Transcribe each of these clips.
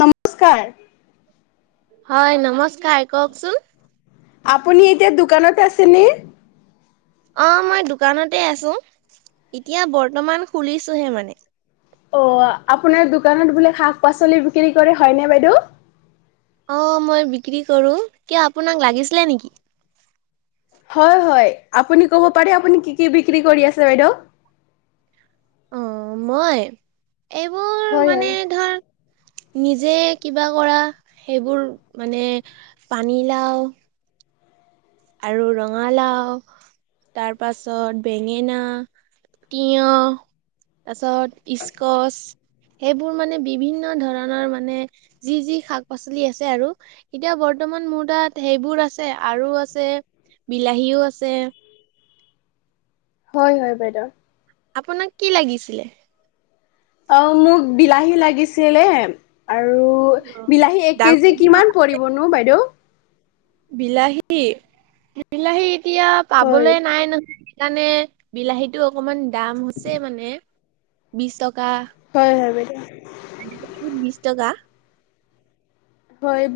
নমস্কাৰ হয়', নমস্কাৰ কওকচোন আপুনি এতিয়া দোকানত আছেনে? অ', মই দোকানতে আছো, এতিয়া বৰ্তমান খুলিছোহে মানে। অ', আপোনাৰ দোকানত বোলে শাক পাচলি বিক্ৰী কৰে হয়নে বাইদেউ? অ', মই বিক্ৰী কৰো, কিয় আপোনাক লাগিছিলে নেকি? হয়', হয়', আপুনি ক'ব পাৰে আপুনি‌ কি কি বিক্ৰী কৰি আছে বাইদেউ? অ', মই, এইবোৰ হয় হয়। মানে ধৰ নিজে কিবা কৰা, সেইবোৰ মানে পানীলাও আৰু ৰঙালাও তাৰ পাছত বেঙেনা, তিয়ঁহ তাৰপিছত স্কচ সেইবোৰ মানে বিভিন্ন ধৰণৰ মানে যি যি শাক পাচলি আছে আৰু, এতিয়া বৰ বৰ্তমান মোৰ তাত সেইবোৰ আছে আৰু আছে বিলাহীও আছে হয়', হয়', বাইদেউ আপোনাক কি লাগিছিলে? অ', মোক বিলাহী লাগিছিলে আৰু, অ বিলাহী এক কেজি ডাংবডিও কিমান পৰিবনো বাইদেউ? বিলাহী, বিলাহী এতিয়া হয় পাবলে নাই ন সেইকাণে বিলাহীটো অকমান দাম হৈছে মানে, বিশ টকা হয়', হয়', বাই বিশ টকা। হয়',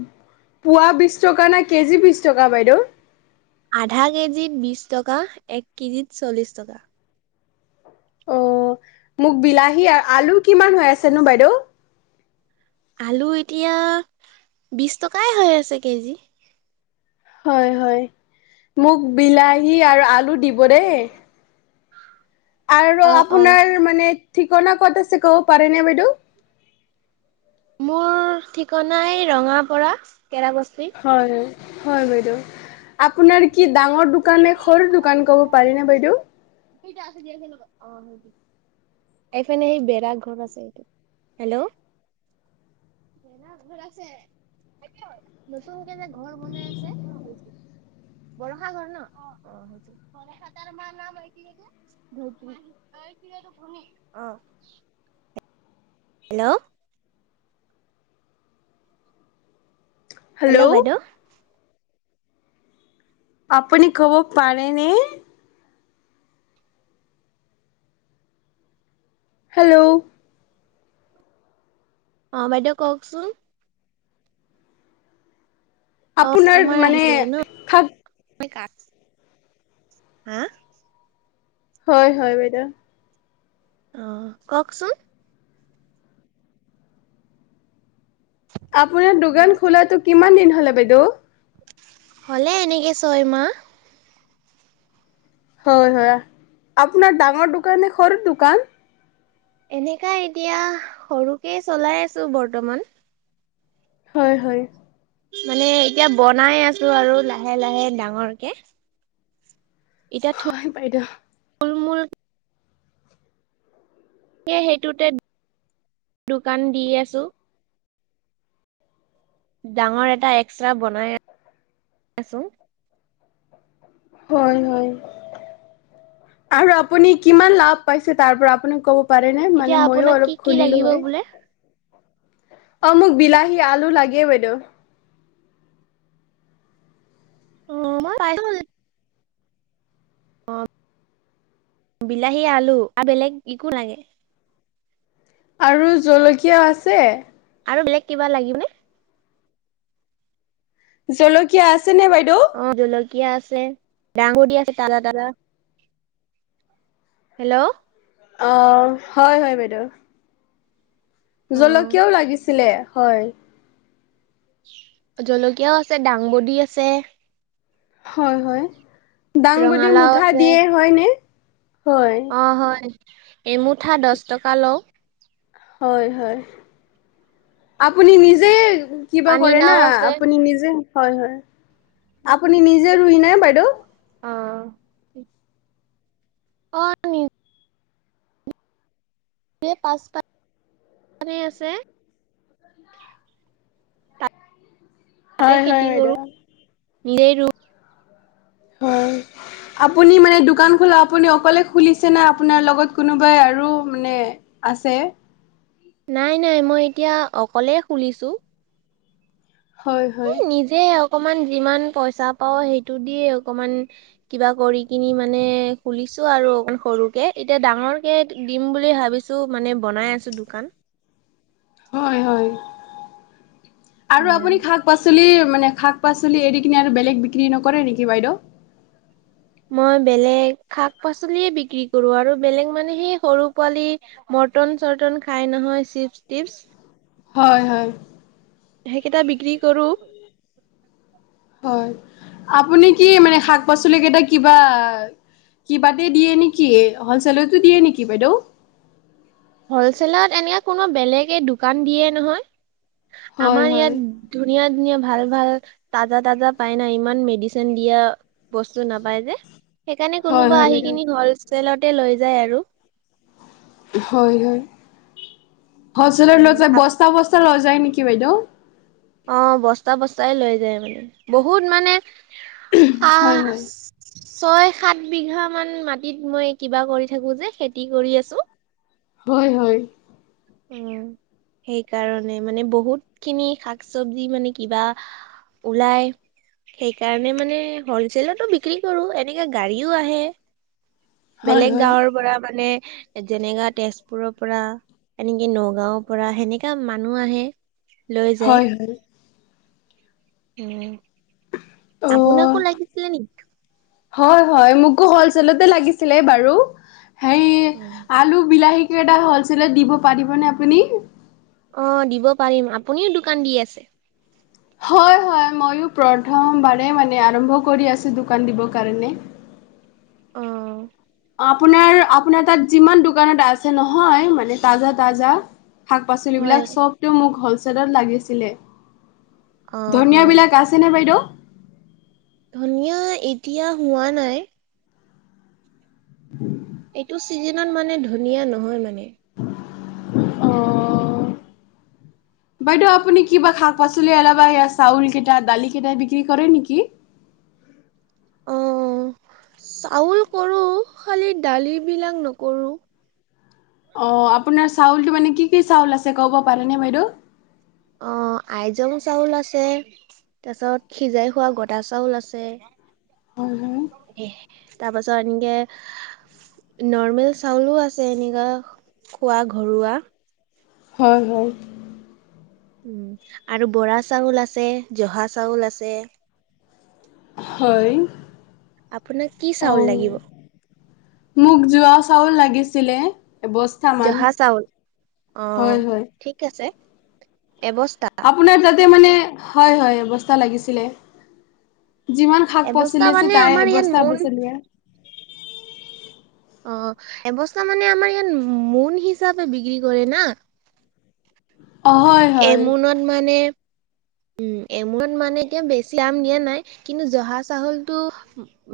পোৱা বিশ টকা নে, কেজি বিশ টকা বাইদেউ? আধা কেজিত বিশ টকা, এক কেজিত চল্লিছ টকা। অ' মোক বিলাহী আৰু আলু কিমান হৈ আছেনো বাইদেউ? আলু এতিয়া বিশ টকাই হৈ আছে কেজি। হয় হয় মোক বিলাহী আৰু আলু দিব দেই। আৰু অ অ আপোনাৰ মানে ঠিকনা ক'ত আছে ক'ব পাৰেনে বাইদেউ? মোৰ ঠিকনাই ৰঙাপৰা কেৰা বস্তি। হয়। হয় বাইদেউ, আপোনাৰ কি ডাঙৰ দোকান নে সৰু দোকান ক'ব পাৰিনে বাইদেউ? কেইটা আছে [unintelligible] এইফানে সেই বেৰা ঘৰত আছে এইটো। হেল্ল'? বেৰা ঘৰ আছে। নতুন কে যে ঘৰ বনাই আছে বৰষা ঘৰ ন, অ' অ' হেল্ল'? হেল্ল' বাইদেউ? আপুনি কব পাৰে নে হেল্ল'? অ' বাইদেউ কওঁকচোন? অ' আপোনাৰ তোমাৰ মানে আহিলে থাক ন? হা হয় হয় বাইদেউ। অ' কওঁকচোন? আপোনাৰ হেল্ল'। দোকান খোলাটো কিমান দিন হ'লে বাইদেউ? হ'লে এনেকে ছয়মাহ। হয় হয় আপোনাৰ ডাঙৰ দোকান নে সৰু দোকান? এনেকা এতিয়া সৰুকে চলাই আছো বৰ্তমান। হয় হয়। মানে এতিয়া বনাই আছো আৰু লাহে লাহে ডাঙৰকে। হয় বাইদেউ। ঠুলমূল কে সেইটোতে দোকান দি আছো। ডাঙৰ এটা এষ্ট্ৰা বনাই আছো। হয় হয়। আৰু আপুনি কিমান লাভ পাইছে তাৰ পৰা আপুনি ক'ব পাৰে নে? এতিয়া মানে মইয়ো আপোনাক কি অলপ কি খুলিলো লাগিব হয়। বোলে? অ' মোক বিলাহী আলু লাগেই বাইদেউ। অ ম [unintelligible] বিলাহী আলু আৰু বেলেগ একো নালাগে? আৰু জলকীয়া আছে? আৰু বেলেগ কিবা লাগিবনে? জলকীয়া আছেনে বাইদেউ? িয় আছে ডাঙ দি আছে াদা াদা হেল্ল' [unintelligible] অ' হয় হয় বাইদেউ। জলকীয়াওঁ অ' লাগিছিলে, হয়। জলকীয়াওঁ আছে দাংবডী আছে। হয় হয় দাংবদী ৰঙালাও মুঠা আছে। দিয়ে হয় নে? অ' হয় এমুঠা দহ টকা লওঁ। হয় হয়। আপুনি নিজে কিবা কৰে না পানীলাও আছে। আপুনি নিজে হয় হয়। আপুনি নিজে ৰুই নে বাইদেউ? অ'। অ' নি হে পাচ পাত বনাই আছে। হয় হয় বাইদেউ। নেইৰো। হয়। আপুনি মানে দোকান খোলা আপুনি অকলে খুলিছে না আপোনাৰ লগত কোনোবাই আৰু মানে আছে? নাই নাই মই এতিয়া অকলেই খুলিছোঁ। হয় হয়। অকণমান যিমান পইচা পাও সেইটো দি অকমান কিবা কৰি কিনি মানে খুলি ছো আৰু অকণ সৰুকে, এতিয়া ডাঙৰ কে দিম বুলি ভাবিছোঁ মানে বনাই আছো দোকান। হয় হয়। আৰু আপুনি শাক পাচলি মানে শাক পাচলি এৰি কিনে আৰু বেলেগ বিক্ৰী নকৰে নেকি বাইদেউ? মই বেলেগ শাক পাচলিয়ে বিক্ৰী কৰো আৰু বেলেগ মানে সেই সৰু পোৱালি মৰ্টন চৰ্টন খাই নহয় চিপছ টিপছ হয় হয়। সেইকেইটা বিক্ৰী কৰোঁ। হয়। আপুনি কি মানে শাক পাচলি কেইটা কিবা কিবাতে দিয়ে নেকি, হলচেলতো দিয়ে নেকি বাইদেউ? হলছেলত এনে কোনো বেলেগে দোকান দিয়ে নহয় হয় আমাৰ হয় ইয়াত ধুনীয়া ধুনীয়া ভাল ভাল তাজা তাজা পাই না। ইমান মেডিচিন দিয়া বস্তু নাপায় যে। সেইকাৰণে হয় কোনোবা হয় আহি বাইদেউ কিনে হলছেলতে লৈ যায় আৰু। হয় হয়। হলছেলত লৈ উম যায়, বস্তা বস্তা লৈ যায় নেকি বাইদেউ? অ' বস্তা বস্তাই লৈ যায় মানে। বহুত মানে হয় খাচ হয় ছয় সাত বিঘামান মাটিত মই কিবা কৰি থাকোঁ যে, খেতি কৰি আছোঁ। হয় হয়। উম। সেইকাৰণে মানে বহুতখিনি শাক চবজি মানে কিবা ওলাই। সেইকাৰণে মানে হলচেলতো বিক্ৰী কৰো, এনেকাে গাড়ীও আহে। হয় বেলেগ হয় গাঁৱৰ পৰা মানে যেনেকা তেজপুৰৰ পৰা এনেকে নগাঁওৰ পৰা সেনেকা মানুহ আহে লৈ যায়। হয় হয় উম। অ আপোনাকো লাগিছিলে নেকি? হয় হয় মোকো হলচেলতে লাগিছিলে বাৰু, হেই আলু, বিলাহী কিবা এটা হ'লচেলত দিব পাৰিবনে আপুনি? অ' দিব পাৰিম, আপুনিও দোকান দি আছে? হয় হয় ময়ো প্ৰথম মানে আৰম্ভ কৰি আছোঁ দোকান দিব কাৰণে। অ'। অ' আপোনাৰ আপোনাৰ তাত যিমান দোকানত আছে নহয় মানে তাজা তাজা শাক হয় পাচলিবিলাক চবটো মোক হ'লচেলত লাগিছিলে। অ' হয়। ধনিয়াবিলাক আছেনে বাইদেউ? ধনিয়া এতিয়া হোৱা নাই। এইটো চিজনত মানে ধনিয়া নহয় মানে। অ'। বাইদেউ আপুনি কিবা শাক পাচলি এলাবা ইয়া চাউল কিটা, দালি কিটা, বিক্ৰী কৰে নেকি? অ'। চাউল কৰো খালি দালি বিলাক নকৰো। অ', আপোনাৰ চাউলটো মানে কি কি চাউল আছে ক'ব পাৰেনে বাইদেউ? অ', আইজং চাউল আছে। তাছত খিজাই খোৱা গদা চাউল আছে। হয় হয়। তাৰপাছত এনগে নৰ্মেল চাউলো আছে এনেকা খোৱা ঘৰুৱা। হয়, হয়। উম, আৰু বৰা চাউল আছে জহা চাউল আছে। হয়। আপোনাক কি চাউল অ' লাগিব মোক যোৱা চাউল লাগিছিলে। এবস্তা মান। জহা চাউল অ হয়, হয়। ঠিক আছে এবস্তা আপোনাৰ তাতে মানে হয়, হয় এবস্তা লাগিছিলে। যিমান শাক এবস্তা পাচলি আছে মানে তাই আমাৰ ইয়াত এবস্তা মোন এবস্তা লৈ আ। অ', এবস্তা মানে আমাৰ ইয়াত মোন হিচাপে বিক্ৰী কৰে না? অ হয় হয় এমোনত মানে উম, এমোনত মানে এতিয়া বেছি দাম দিয়া নাই। কিন্তু, জহা চাহোলটো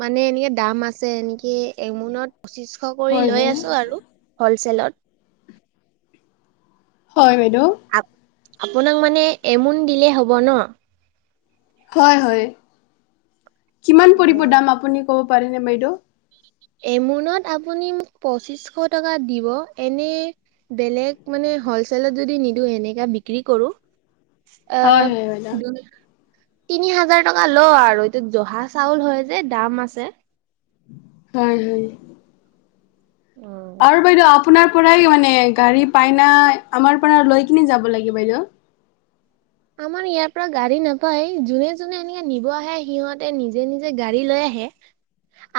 মানে এনিয়েত দাম আছে এনিকি এমোনত পঁচিশশ কৰি হয় লৈ হয় আছো আৰু হ'লচেলত। হয় বাইদেউ। আপোনাক মানে এমোন দিলে হ'ব ন'? হয়, হয়। কিমান পৰিব অ'। দাম আপুনি ক'ব পাৰেনে বাইদেউ? এমোনত আপুনি মোক পঁচিশশ টকা দিব। এনে বেলেগ মানে হ'লচেলত যদি নিদিওঁ এনেকা বিক্ৰী কৰো। আ, হয় হয় বাইদেউ দু তিনি হাজাৰ টকা ল' আৰু এটোত জহা চাউল হয় যে দাম আছে। হয়, হয়। আৰু বাইদেউ আপোনাৰ পৰাই মানে গাড়ী পাইনাই, আমাৰ পৰা লৈ কিনে যাব লাগে বাইদেউ? আমাৰ ইয়াৰ পৰা গাড়ী নাপায়। যোনে যোনে এনেকে নিব আহে সিহঁতে নিজে নিজে গাড়ী লৈ আ হে,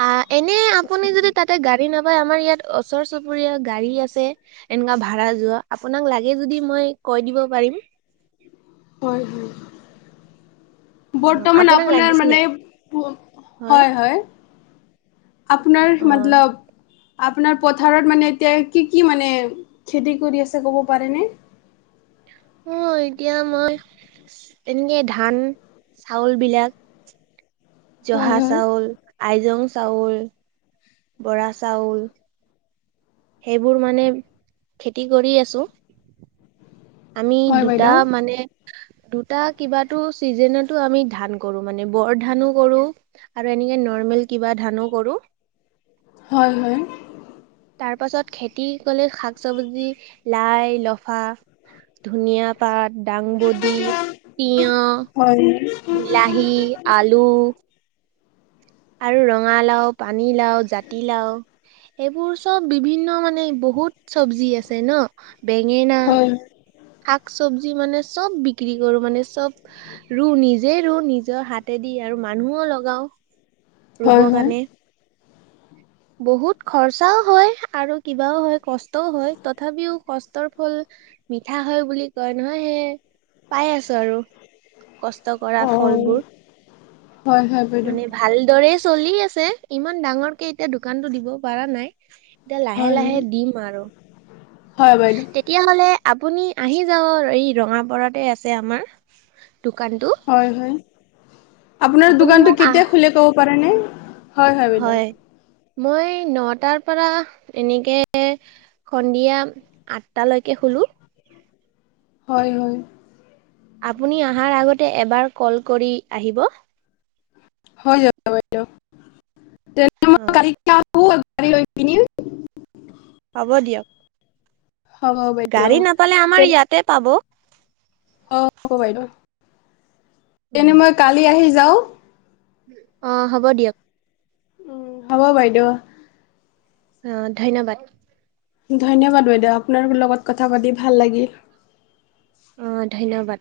আ, এনে আপুনি যদি তাতে গাড়ী নাপ [unintelligible] আমাৰ ইয়াত অচৰ চুবুৰীয়া গাড়ী আছে। এনেকা ভাড়া যোৱা আপোনাক লাগে যদি মই কৈ দিব পাৰিম। হয়, হয়। অ' বৰ্তমান আপোনাক আপোনাৰ লাগিছিলে মানে পো, হয়, হয়। আপোনাৰ অ' মাতলব আপোনাৰ পথাৰত মানে এতিয়া কি কি মানে খেতি কৰি আছে ক'ব পাৰেনে? অ' এতিয়া মই এনেকে ধান চাউল বিলাক হয় জহা হয় চাউল, আইজং চাউল, বৰা চাউল। সেইবোৰ মানে খেতি কৰি আছো। আমি হয় দুটা বাইদেউ। মানে দুটা কিবাতো চিজেনতো আমি ধান কৰো মানে, বৰ ধানো কৰো। আৰু এনেকে নৰ্মেল কিবা ধানো কৰো। হয়, হয়। তাৰ পাছত খেতি ক'লে শাক চবজি, লাই, লফা। ধুনীয়া পাত, দাংবডী, তিয়। হয় লাহী, আলু। আৰু ৰঙালাও, পানী লাও, জাতিলাও। এইবোৰ চব বিভিন্ন মানে বহুত চব্জি আছে ন' বেঙেনা। হয় শাক চবজি মানে চব বিক্ৰী কৰো মানে চব ৰু, নিজে ৰু নিজৰ হাতে দি আৰু মানুহো, লগাও ৰুব হয় হয়। কাৰণে। বহুত খৰচাও হয়, আৰু কিবাও হয়, কষ্টও হয় তথাপিও কষ্টৰ ফল মিঠা হয় বুলি কয় নহয় সেই পাই আছো আৰু। কষ্ট কৰা অ ফলবোৰ, হয় হয় বাইদেউ মানে ভাল দৰে চলি আছে ইমান ডাঙৰকে এতিয়া দোকান টো দিব পাৰা নাই। এতিয়া লাহে হয় হয় লাহে দিম আৰু। হয় বাইদেউ তেতিয়াহ'লে আপুনি আহি যাব এই ৰঙাপাৰাতে আছে আমাৰ। দোকানটো হয় হয়, আপোনাৰ আপুনি দোকানতো মোক আহ কেতিয়া খোলে ক'ব পাৰেনে? হয় হয়, বাইদেউ। মই নটাৰ পৰা এনেকে সন্ধিয়া আঠটালৈকে খোলো। হয় হয়। আপুনি অহাৰ আগতে এবাৰ কল কৰি আহিব। হৈ যাব বাইদেউ তেন্তে মই অ কালিৰ পৰা [unintelligible] ত আ [unintelligible] গা়ি লৈ কিিন হ'ব দিয়ক। হ'ব বাইদেউ গাড়ী নাপালে আমাৰ ইয়াতে পাব। অ'। হ'ব বাইদেউ, তেনে মই কালি আহি যাও। অ', হ'ব দিয়ক। উম, হ'ব বাইদেউ। অ', ধন্যবাদ। ধন্যবাদ বাইদেউ, আপোনাৰ লগত কথা পাতি ভাল লাগিল। অ', ধন্যবাদ।